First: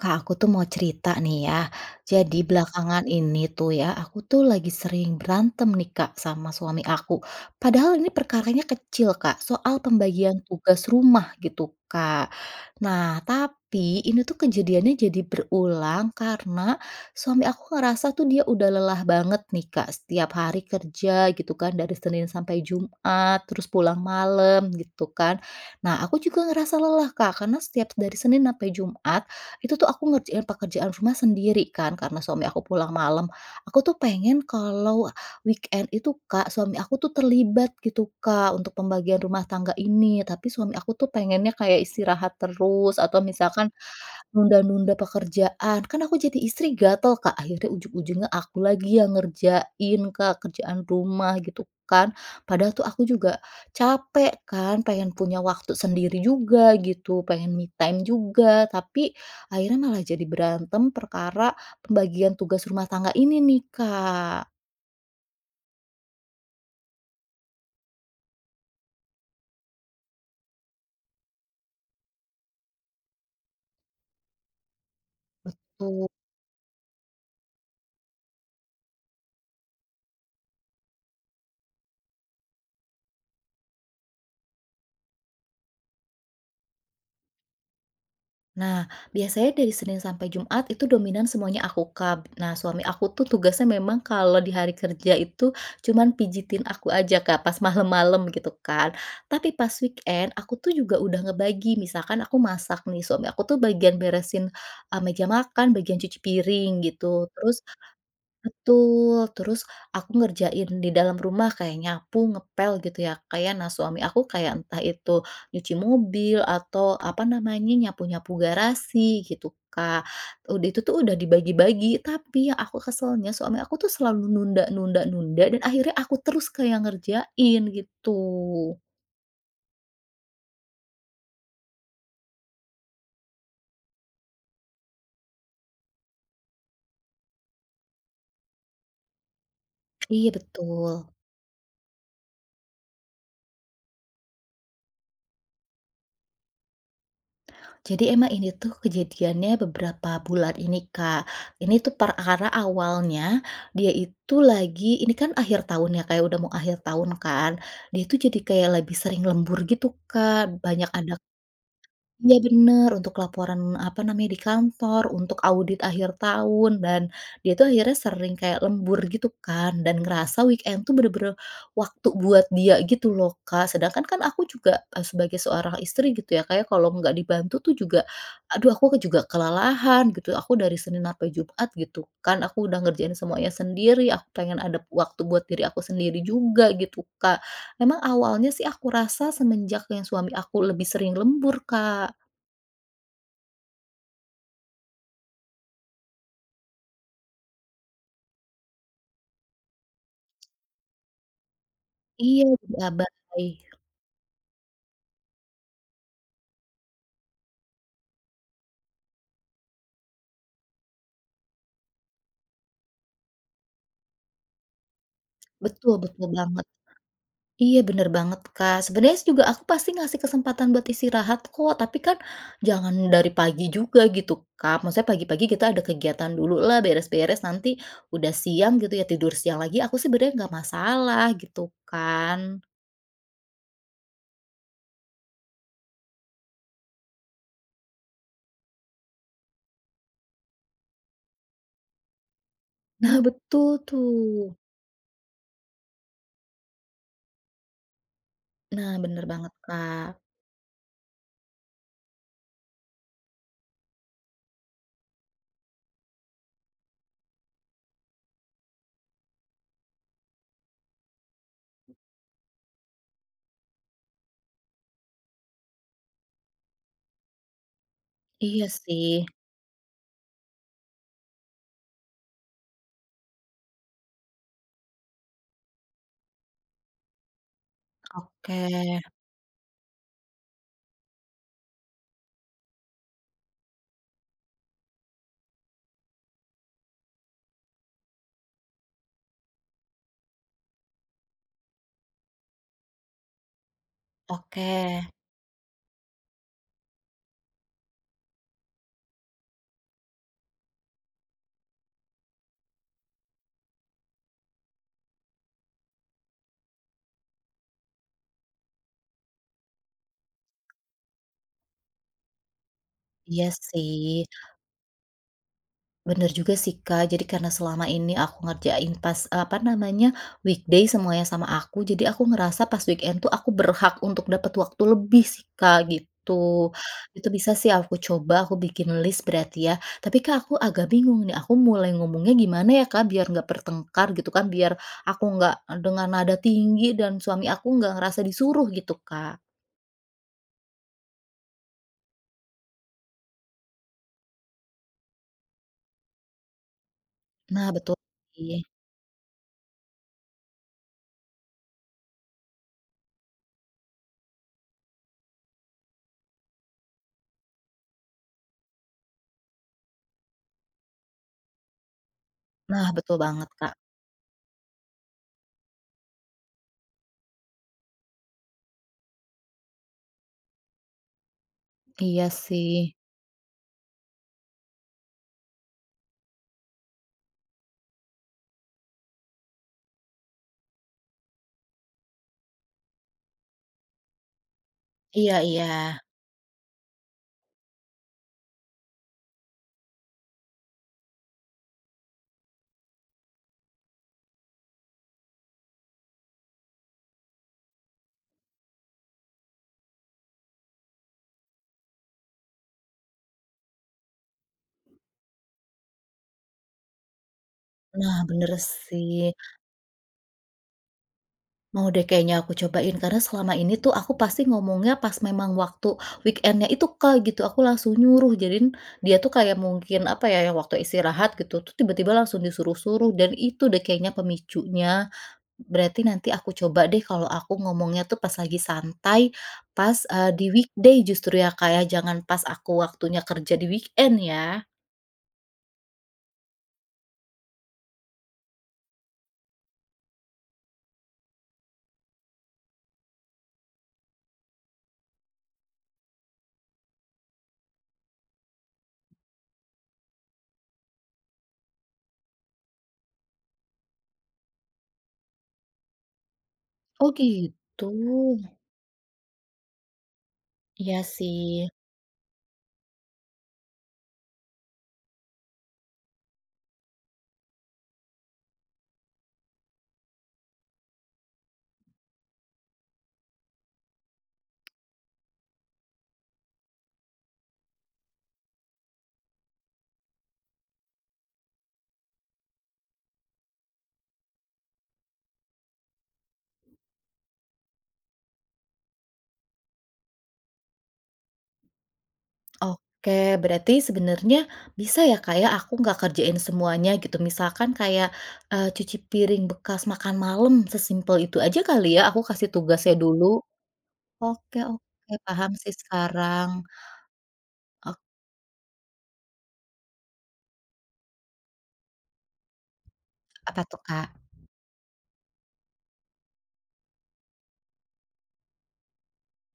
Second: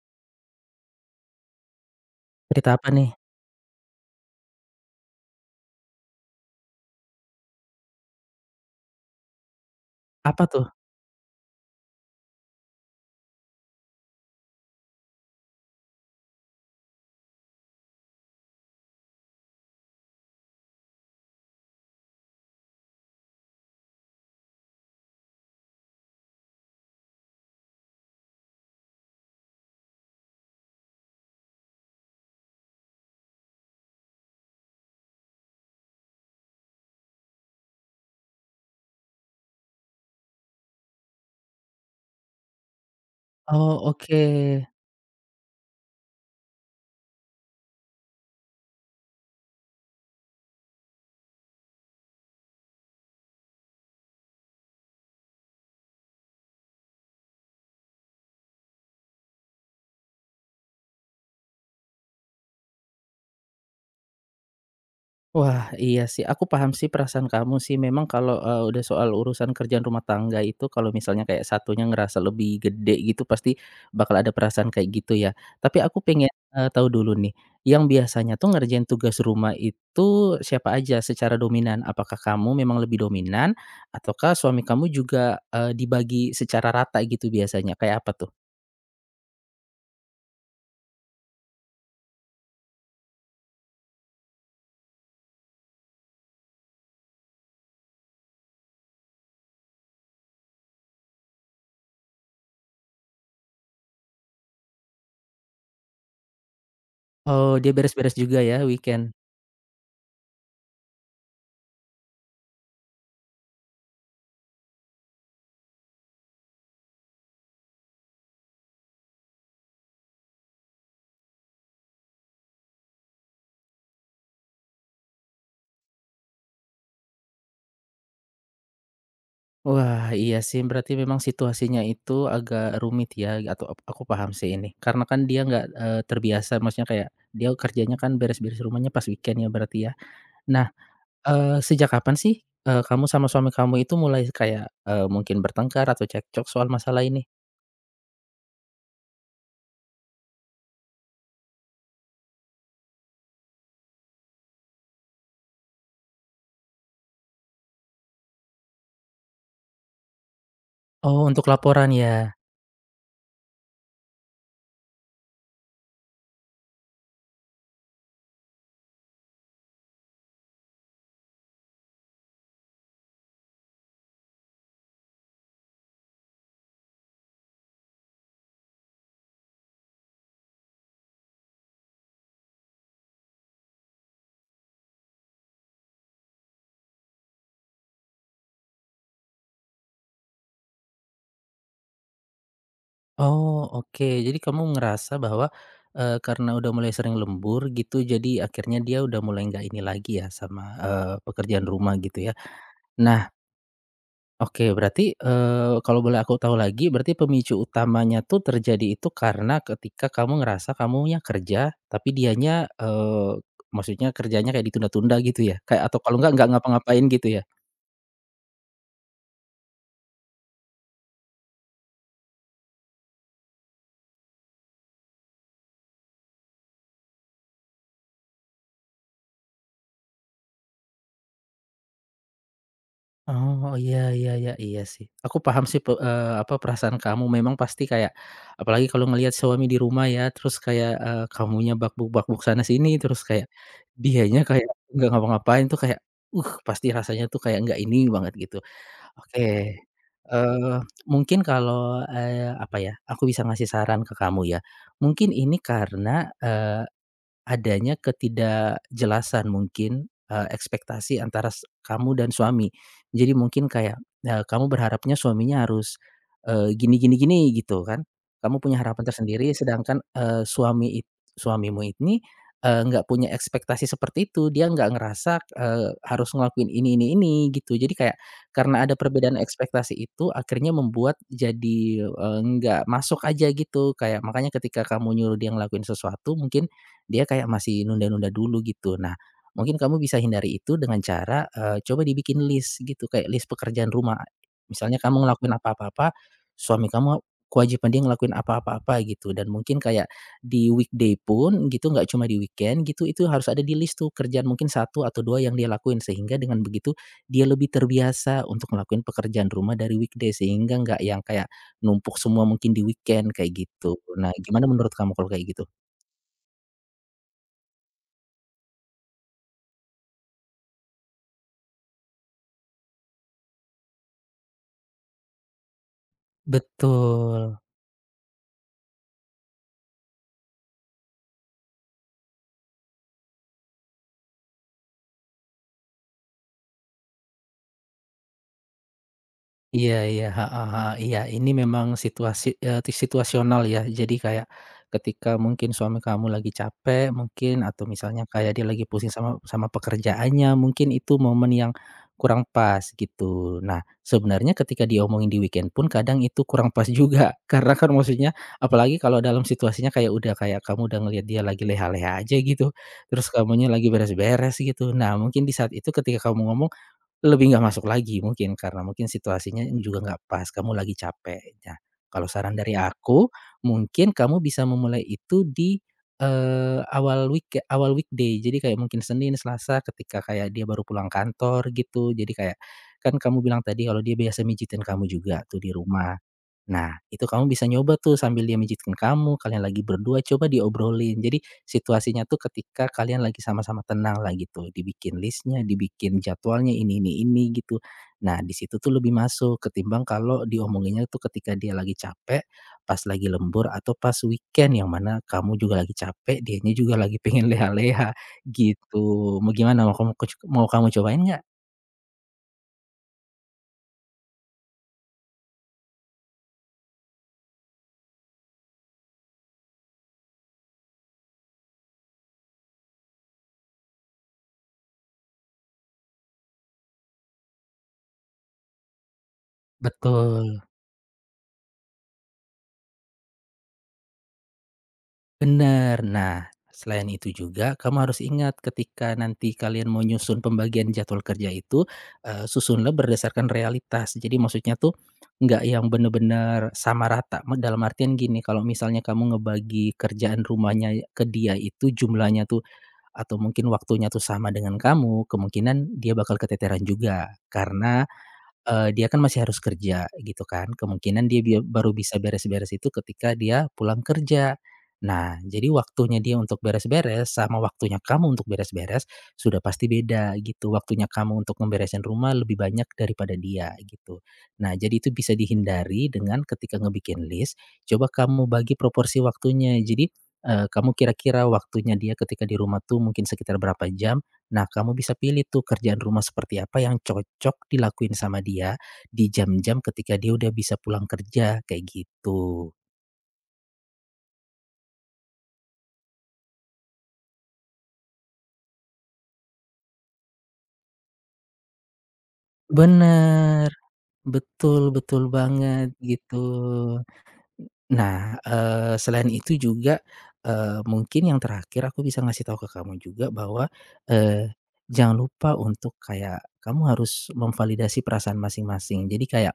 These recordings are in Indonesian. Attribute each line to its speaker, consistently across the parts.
Speaker 1: Kak, aku tuh mau cerita nih ya. Jadi
Speaker 2: Cerita apa
Speaker 1: belakangan
Speaker 2: nih?
Speaker 1: ini tuh ya, aku tuh lagi sering berantem nih Kak sama suami aku. Padahal ini perkaranya kecil Kak, soal pembagian
Speaker 2: Apa tuh?
Speaker 1: tugas rumah gitu Kak. Nah, tapi ini tuh kejadiannya jadi berulang karena suami aku ngerasa tuh dia udah lelah banget nih Kak. Setiap hari kerja gitu kan, dari Senin sampai Jumat, terus pulang malam gitu kan. Nah, aku juga ngerasa lelah Kak, karena setiap dari Senin sampai Jumat, itu tuh aku ngerjain pekerjaan rumah sendiri kan, karena suami aku pulang malam. Aku tuh pengen kalau weekend itu Kak, suami aku tuh terlibat gitu Kak, untuk pembagian rumah tangga ini. Tapi suami aku tuh pengennya kayak istirahat terus, atau misalkan
Speaker 2: Oh, oke.
Speaker 1: nunda-nunda pekerjaan, kan aku jadi istri gatel, Kak, akhirnya ujung ujungnya aku lagi yang ngerjain, Kak, kerjaan rumah gitu kan. Padahal tuh aku juga capek kan, pengen punya waktu sendiri juga gitu, pengen me time juga, tapi akhirnya malah jadi berantem perkara pembagian tugas rumah tangga ini nih, Kak,
Speaker 2: Wah, iya sih, aku paham sih perasaan kamu sih. Memang kalau, udah soal urusan kerjaan rumah tangga itu kalau misalnya kayak satunya ngerasa lebih gede gitu pasti bakal ada perasaan kayak gitu ya. Tapi aku
Speaker 1: tu
Speaker 2: pengen, tahu dulu nih, yang biasanya tuh ngerjain tugas rumah itu siapa aja secara dominan? Apakah kamu memang lebih dominan ataukah suami kamu juga, dibagi secara rata gitu biasanya? Kayak apa tuh?
Speaker 1: Nah, biasanya dari Senin sampai Jumat itu dominan semuanya aku, Kak. Nah, suami aku tuh tugasnya memang kalau di hari kerja itu cuman pijitin aku aja, Kak, pas malam-malam gitu kan. Tapi pas weekend aku tuh juga udah ngebagi, misalkan aku masak nih, suami aku tuh bagian beresin, meja makan, bagian cuci piring gitu.
Speaker 2: Oh,
Speaker 1: Terus.
Speaker 2: dia beres-beres juga ya weekend?
Speaker 1: Betul, terus aku ngerjain di dalam rumah kayak nyapu, ngepel gitu ya, kayak ya. Nah, suami aku kayak entah itu nyuci mobil atau apa namanya, nyapu-nyapu garasi gitu, Kak. Udah itu tuh udah dibagi-bagi, tapi yang aku keselnya suami aku tuh selalu nunda nunda nunda dan akhirnya aku terus kayak ngerjain gitu.
Speaker 2: Wah, iya sih, berarti memang situasinya itu agak rumit ya, atau aku paham sih ini. Karena kan dia nggak, terbiasa, maksudnya kayak dia kerjanya kan beres-beres rumahnya pas weekend ya berarti ya.
Speaker 1: Iya,
Speaker 2: Nah,
Speaker 1: betul.
Speaker 2: sejak kapan sih, kamu sama suami kamu itu mulai kayak, mungkin bertengkar atau cekcok soal masalah ini?
Speaker 1: Jadi emang ini tuh kejadiannya beberapa bulan ini, Kak. Ini tuh perkara awalnya dia itu lagi ini kan akhir tahun ya, kayak udah mau akhir tahun kan. Dia tuh jadi kayak lebih sering lembur gitu, Kak, banyak ada.
Speaker 2: Oh, untuk laporan ya?
Speaker 1: Iya, bener, untuk laporan, apa namanya, di kantor, untuk audit akhir tahun, dan dia tuh akhirnya sering kayak lembur gitu kan, dan ngerasa weekend tuh bener-bener waktu buat dia gitu loh, Kak. Sedangkan kan aku juga, sebagai seorang istri gitu ya, kayak kalau nggak dibantu tuh juga, aduh aku juga kelelahan gitu, aku dari Senin sampai Jumat gitu kan, aku udah ngerjain semuanya sendiri, aku pengen ada waktu buat diri aku sendiri juga gitu, Kak. Memang awalnya sih aku rasa semenjak yang suami aku lebih sering lembur, Kak.
Speaker 2: Oh, oke. Jadi kamu ngerasa bahwa, karena udah mulai sering lembur gitu, jadi akhirnya dia udah mulai nggak ini lagi ya sama, pekerjaan rumah gitu ya.
Speaker 1: Iya, jadi
Speaker 2: Nah,
Speaker 1: abai.
Speaker 2: oke, berarti, kalau boleh aku tahu lagi, berarti pemicu utamanya tuh terjadi itu karena ketika kamu ngerasa kamunya kerja, tapi dianya, maksudnya kerjanya kayak ditunda-tunda gitu ya? Kayak
Speaker 1: Betul
Speaker 2: atau kalau
Speaker 1: betul
Speaker 2: nggak
Speaker 1: banget.
Speaker 2: ngapa-ngapain gitu ya?
Speaker 1: Iya, bener banget, Kak. Sebenarnya juga aku pasti ngasih kesempatan buat istirahat kok, tapi kan jangan dari pagi juga gitu, Kak. Maksudnya pagi-pagi kita ada kegiatan dulu lah, beres-beres, nanti udah siang gitu ya, tidur siang lagi, aku sih sebenarnya nggak masalah gitu kan.
Speaker 2: Oh, iya iya iya, iya sih. Aku paham sih apa, perasaan kamu memang pasti kayak apalagi kalau ngelihat suami di rumah ya, terus kayak, kamunya bakbuk-bakbuk sana sini,
Speaker 1: Nah,
Speaker 2: terus kayak
Speaker 1: betul
Speaker 2: dianya
Speaker 1: tuh.
Speaker 2: kayak nggak ngapa-ngapain tuh kayak, pasti rasanya tuh kayak nggak ini banget gitu.
Speaker 1: Nah, bener
Speaker 2: Oke,
Speaker 1: banget, Kak.
Speaker 2: eee, mungkin kalau, apa ya, aku bisa ngasih saran ke kamu ya, mungkin ini karena, adanya ketidakjelasan mungkin, ekspektasi antara kamu dan suami. Jadi mungkin kayak, kamu berharapnya suaminya harus, gini gini gini gitu kan. Kamu
Speaker 1: Iya
Speaker 2: punya harapan
Speaker 1: sih.
Speaker 2: tersendiri sedangkan, suamimu ini, nggak punya ekspektasi seperti itu. Dia nggak ngerasa, harus ngelakuin ini gitu. Jadi kayak
Speaker 1: Oke
Speaker 2: karena ada perbedaan ekspektasi itu akhirnya membuat jadi, nggak masuk aja gitu. Kayak makanya ketika kamu nyuruh dia ngelakuin sesuatu mungkin dia kayak masih nunda-nunda dulu gitu. Nah, mungkin kamu bisa hindari itu dengan cara, coba dibikin list gitu, kayak list pekerjaan rumah.
Speaker 1: oke.
Speaker 2: Misalnya kamu ngelakuin apa-apa-apa, suami kamu kewajiban dia ngelakuin apa-apa-apa gitu dan mungkin kayak di weekday pun gitu, nggak cuma di weekend gitu, itu harus ada di list tuh kerjaan mungkin satu atau 2 yang dia lakuin. Sehingga dengan begitu dia lebih terbiasa untuk ngelakuin pekerjaan rumah dari weekday, sehingga nggak yang kayak numpuk semua mungkin di weekend
Speaker 1: Iya
Speaker 2: kayak gitu.
Speaker 1: sih.
Speaker 2: Nah, gimana menurut kamu kalau kayak gitu?
Speaker 1: Bener juga sih, Kak. Jadi karena selama ini aku ngerjain pas, apa namanya, weekday semuanya sama aku, jadi aku ngerasa pas weekend tuh aku berhak untuk dapat waktu lebih sih, Kak, gitu. Itu bisa
Speaker 2: Betul.
Speaker 1: sih aku coba, aku bikin list berarti ya. Tapi, Kak, aku agak bingung nih, aku mulai ngomongnya gimana ya, Kak, biar nggak bertengkar gitu kan, biar aku nggak dengan nada tinggi dan suami aku nggak ngerasa disuruh gitu, Kak.
Speaker 2: Iya iya, heeh heeh, iya, ini memang situasi situasional ya. Jadi kayak ketika mungkin suami kamu lagi capek mungkin
Speaker 1: Nah,
Speaker 2: atau
Speaker 1: betul
Speaker 2: misalnya kayak
Speaker 1: sih.
Speaker 2: dia lagi pusing sama sama pekerjaannya, mungkin itu momen yang kurang pas gitu. Nah, sebenarnya ketika diomongin di weekend pun kadang itu kurang pas juga, karena kan maksudnya apalagi kalau dalam situasinya kayak udah kayak kamu udah ngelihat dia lagi leha-leha aja gitu,
Speaker 1: Nah, betul
Speaker 2: terus
Speaker 1: banget,
Speaker 2: kamunya
Speaker 1: Kak.
Speaker 2: lagi beres-beres gitu. Nah, mungkin di saat itu ketika kamu ngomong lebih nggak masuk lagi mungkin, karena mungkin situasinya juga nggak pas, kamu lagi capek. Nah, kalau
Speaker 1: Iya
Speaker 2: saran
Speaker 1: sih.
Speaker 2: dari aku, mungkin kamu bisa memulai itu di, awal weekday. Jadi kayak mungkin Senin, Selasa ketika kayak dia baru pulang kantor gitu. Jadi kayak, kan kamu bilang tadi kalau dia biasa mijitin kamu
Speaker 1: Iya
Speaker 2: juga tuh
Speaker 1: iya.
Speaker 2: di rumah. Nah, itu kamu bisa nyoba tuh sambil dia mijitin kamu, kalian lagi berdua coba diobrolin. Jadi situasinya tuh ketika kalian lagi sama-sama tenang lah gitu, dibikin listnya, dibikin jadwalnya ini gitu. Nah, di situ tuh lebih masuk ketimbang kalau diomonginnya tuh ketika dia lagi capek, pas lagi lembur atau pas weekend yang mana kamu juga lagi capek, dianya juga lagi pengen leha-leha
Speaker 1: Nah, bener sih.
Speaker 2: gitu. Mau kamu cobain nggak?
Speaker 1: Mau deh kayaknya aku cobain, karena selama ini tuh aku pasti ngomongnya pas memang waktu weekendnya itu, Kak, gitu. Aku langsung nyuruh, jadi dia tuh kayak mungkin, apa ya, yang waktu istirahat gitu tuh tiba-tiba langsung disuruh-suruh dan itu deh kayaknya pemicunya. Berarti nanti aku coba deh kalau aku ngomongnya tuh pas lagi santai, pas, di
Speaker 2: Betul.
Speaker 1: weekday justru ya, Kak, ya, jangan pas aku waktunya kerja di weekend ya.
Speaker 2: Benar. Nah, selain itu juga kamu harus ingat ketika nanti kalian mau nyusun pembagian jadwal kerja itu, susunlah berdasarkan realitas. Jadi maksudnya tuh nggak yang benar-benar sama rata, dalam artian gini, kalau misalnya kamu ngebagi kerjaan rumahnya ke dia itu jumlahnya tuh atau mungkin waktunya tuh sama dengan kamu, kemungkinan dia bakal keteteran
Speaker 1: Oh,
Speaker 2: juga.
Speaker 1: gitu.
Speaker 2: Karena dia kan masih harus kerja gitu kan,
Speaker 1: Iya
Speaker 2: kemungkinan dia
Speaker 1: sih.
Speaker 2: bia baru bisa beres-beres itu ketika dia pulang kerja. Nah, jadi waktunya dia untuk beres-beres sama waktunya kamu untuk beres-beres sudah pasti beda gitu, waktunya kamu untuk ngeberesin rumah lebih banyak daripada dia gitu. Nah, jadi itu bisa dihindari dengan ketika ngebikin list, coba kamu bagi proporsi waktunya. Jadi, kamu kira-kira waktunya dia ketika di rumah tuh mungkin sekitar berapa jam, nah, kamu bisa pilih tuh kerjaan rumah seperti apa yang cocok dilakuin sama dia di jam-jam ketika dia udah bisa pulang kerja, kayak gitu.
Speaker 1: Oke, berarti sebenarnya bisa ya, Kak, ya, aku nggak kerjain semuanya gitu. Misalkan kayak, cuci piring bekas makan malam, sesimpel itu aja kali ya, aku kasih tugasnya dulu.
Speaker 2: Bener,
Speaker 1: Oke
Speaker 2: betul
Speaker 1: oke,
Speaker 2: betul
Speaker 1: paham sih
Speaker 2: banget, gitu.
Speaker 1: sekarang. Ok
Speaker 2: Nah, selain itu juga, mungkin yang terakhir aku bisa ngasih tahu ke kamu juga
Speaker 1: Apa
Speaker 2: bahwa,
Speaker 1: tuh, Kak?
Speaker 2: eee, jangan lupa untuk kayak kamu harus memvalidasi perasaan masing-masing. Jadi kayak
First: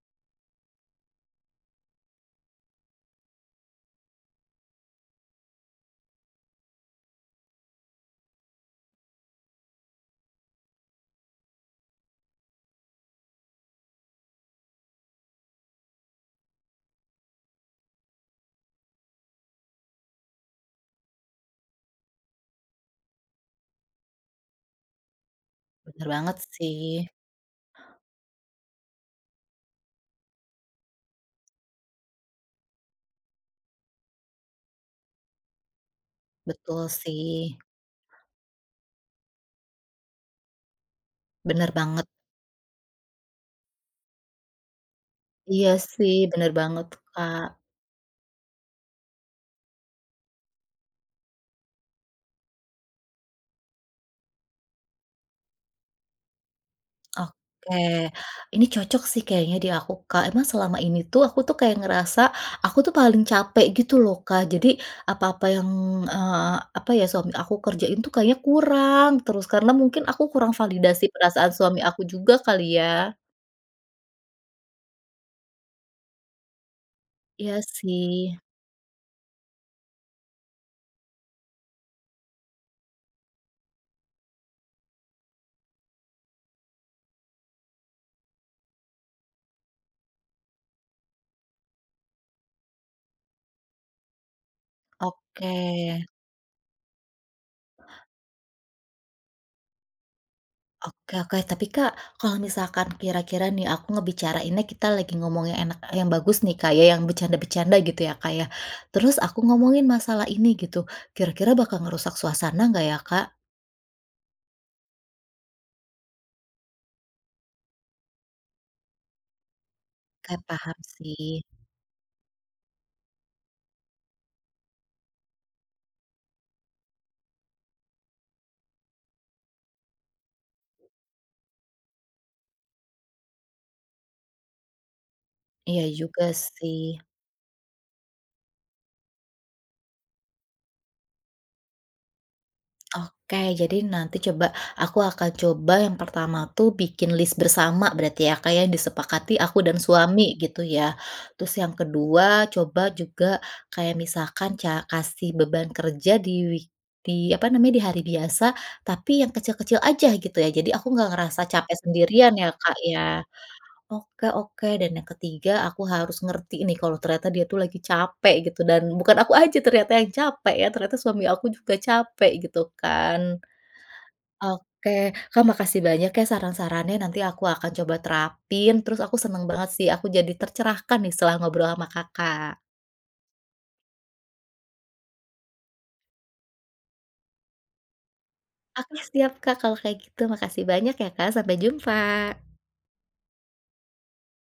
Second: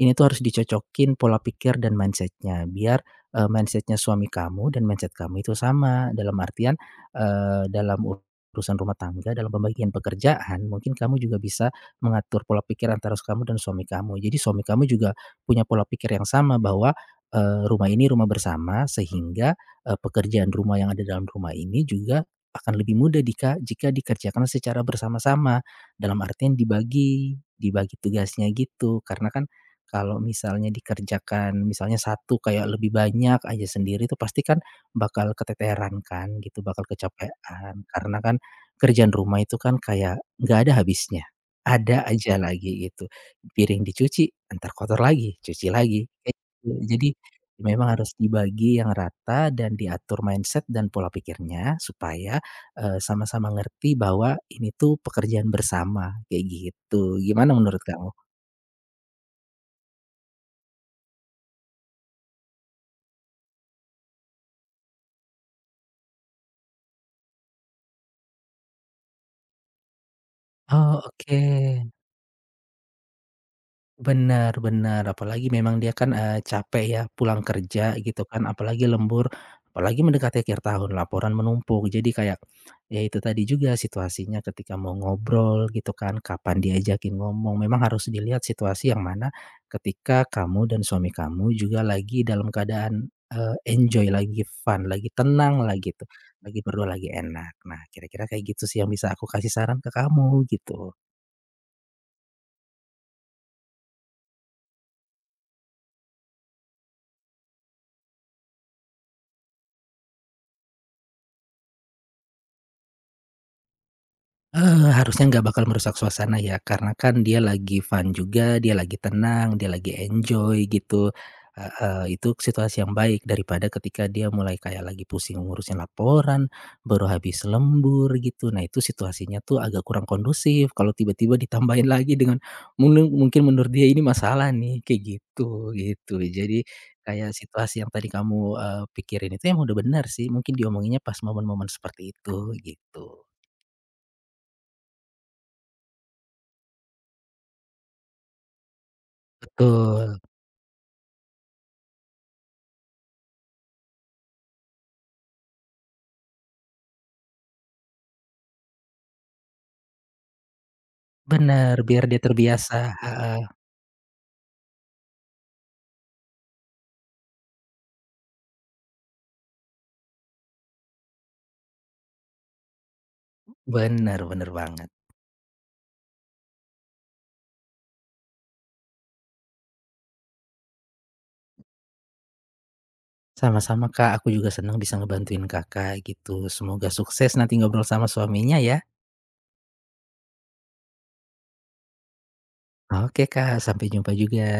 Speaker 2: ini tuh harus dicocokin pola pikir dan mindsetnya biar, mindset suami kamu dan mindset kamu itu sama. Dalam artian, dalam urusan rumah tangga, dalam pembagian pekerjaan mungkin kamu juga bisa mengatur pola pikir antara kamu dan suami kamu. Jadi suami kamu juga punya pola pikir yang sama bahwa rumah ini rumah bersama sehingga, pekerjaan rumah yang ada dalam rumah ini juga akan lebih mudah jika jika dikerjakan secara bersama-sama,
Speaker 1: Bener
Speaker 2: dalam
Speaker 1: banget
Speaker 2: artian
Speaker 1: sih,
Speaker 2: dibagi dibagi tugasnya gitu. Karena kan kalau misalnya dikerjakan misalnya satu kayak lebih banyak aja sendiri itu pasti kan bakal keteteran kan gitu,
Speaker 1: betul
Speaker 2: bakal
Speaker 1: sih,
Speaker 2: kecapean. Karena kan kerjaan rumah itu kan kayak nggak ada habisnya,
Speaker 1: bener
Speaker 2: ada
Speaker 1: banget.
Speaker 2: aja lagi gitu. Piring dicuci, antar kotor lagi, cuci
Speaker 1: Iya
Speaker 2: lagi,
Speaker 1: sih,
Speaker 2: kayak
Speaker 1: bener
Speaker 2: gitu.
Speaker 1: banget,
Speaker 2: Jadi
Speaker 1: Kak.
Speaker 2: memang harus dibagi yang rata dan diatur mindset dan pola pikirnya supaya, sama-sama ngerti bahwa ini tuh pekerjaan bersama, kayak gitu. Gimana
Speaker 1: Oke,
Speaker 2: menurut kamu?
Speaker 1: ini cocok sih kayaknya di aku, Kak. Emang selama ini tuh aku tuh kayak ngerasa aku tuh paling capek gitu loh, Kak. Jadi apa-apa yang, apa ya, suami aku kerjain tuh kayaknya kurang terus karena mungkin aku kurang
Speaker 2: Oh,
Speaker 1: validasi
Speaker 2: oke.
Speaker 1: perasaan suami aku juga kali ya.
Speaker 2: Benar-benar apalagi memang dia kan, capek ya pulang
Speaker 1: Iya
Speaker 2: kerja
Speaker 1: sih,
Speaker 2: gitu kan, apalagi lembur, apalagi mendekati akhir tahun laporan menumpuk. Jadi kayak, ya itu tadi juga situasinya ketika mau ngobrol gitu kan, kapan diajakin ngomong, memang harus dilihat situasi yang mana ketika kamu dan suami kamu juga lagi dalam keadaan, enjoy, lagi fun, lagi
Speaker 1: oke.
Speaker 2: tenang lah gitu, lagi berdua lagi enak. Nah, kira-kira kayak gitu sih yang bisa aku kasih saran ke kamu, gitu.
Speaker 1: Oke oke, tapi Kak, kalau misalkan kira-kira nih aku ngebicarainnya kita lagi ngomong yang enak yang bagus nih Kak ya, yang bercanda-bercanda gitu ya Kak ya. Terus aku ngomongin masalah ini gitu, kira-kira bakal ngerusak suasana nggak ya Kak?
Speaker 2: Harusnya nggak bakal merusak suasana ya, karena kan dia lagi fun juga, dia lagi tenang, dia lagi
Speaker 1: Kayak
Speaker 2: enjoy
Speaker 1: paham
Speaker 2: gitu,
Speaker 1: sih.
Speaker 2: heeh, itu situasi yang baik daripada ketika dia mulai kayak lagi pusing ngurusin laporan, baru habis lembur gitu. Nah itu situasinya tuh agak kurang kondusif kalau tiba-tiba ditambahin lagi dengan mungkin mungkin menurut dia ini masalah nih, kayak gitu,
Speaker 1: Iya
Speaker 2: gitu.
Speaker 1: juga
Speaker 2: Jadi
Speaker 1: sih.
Speaker 2: kayak situasi yang tadi kamu, pikirin itu emang udah benar sih, mungkin diomonginnya pas momen-momen seperti itu, gitu.
Speaker 1: Oke, jadi nanti coba aku akan coba yang pertama tuh bikin list bersama berarti ya, Kak, ya, yang disepakati aku dan
Speaker 2: Betul.
Speaker 1: suami gitu ya. Terus yang kedua coba juga kayak misalkan kasih beban kerja di di apa namanya, di hari biasa, tapi yang kecil-kecil aja gitu ya, jadi aku nggak ngerasa capek
Speaker 2: Bener, biar dia
Speaker 1: sendirian ya, Kak,
Speaker 2: terbiasa
Speaker 1: ya.
Speaker 2: heeh,
Speaker 1: Oke oke, dan yang ketiga aku harus ngerti nih kalau ternyata dia tuh lagi capek gitu dan bukan aku aja ternyata yang capek ya, ternyata suami aku juga capek gitu kan.
Speaker 2: bener bener banget.
Speaker 1: Oke, Kak, makasih banyak ya saran-sarannya nanti aku akan coba terapin, terus aku seneng banget sih aku jadi tercerahkan nih setelah ngobrol sama Kakak.
Speaker 2: Sama-sama Kak, aku juga senang bisa ngebantuin Kakak gitu. Semoga sukses nanti ngobrol sama suaminya ya.
Speaker 1: Oke siap Kak, kalau kayak gitu makasih banyak ya Kak, sampai jumpa.
Speaker 2: Oke Kak, sampai jumpa juga.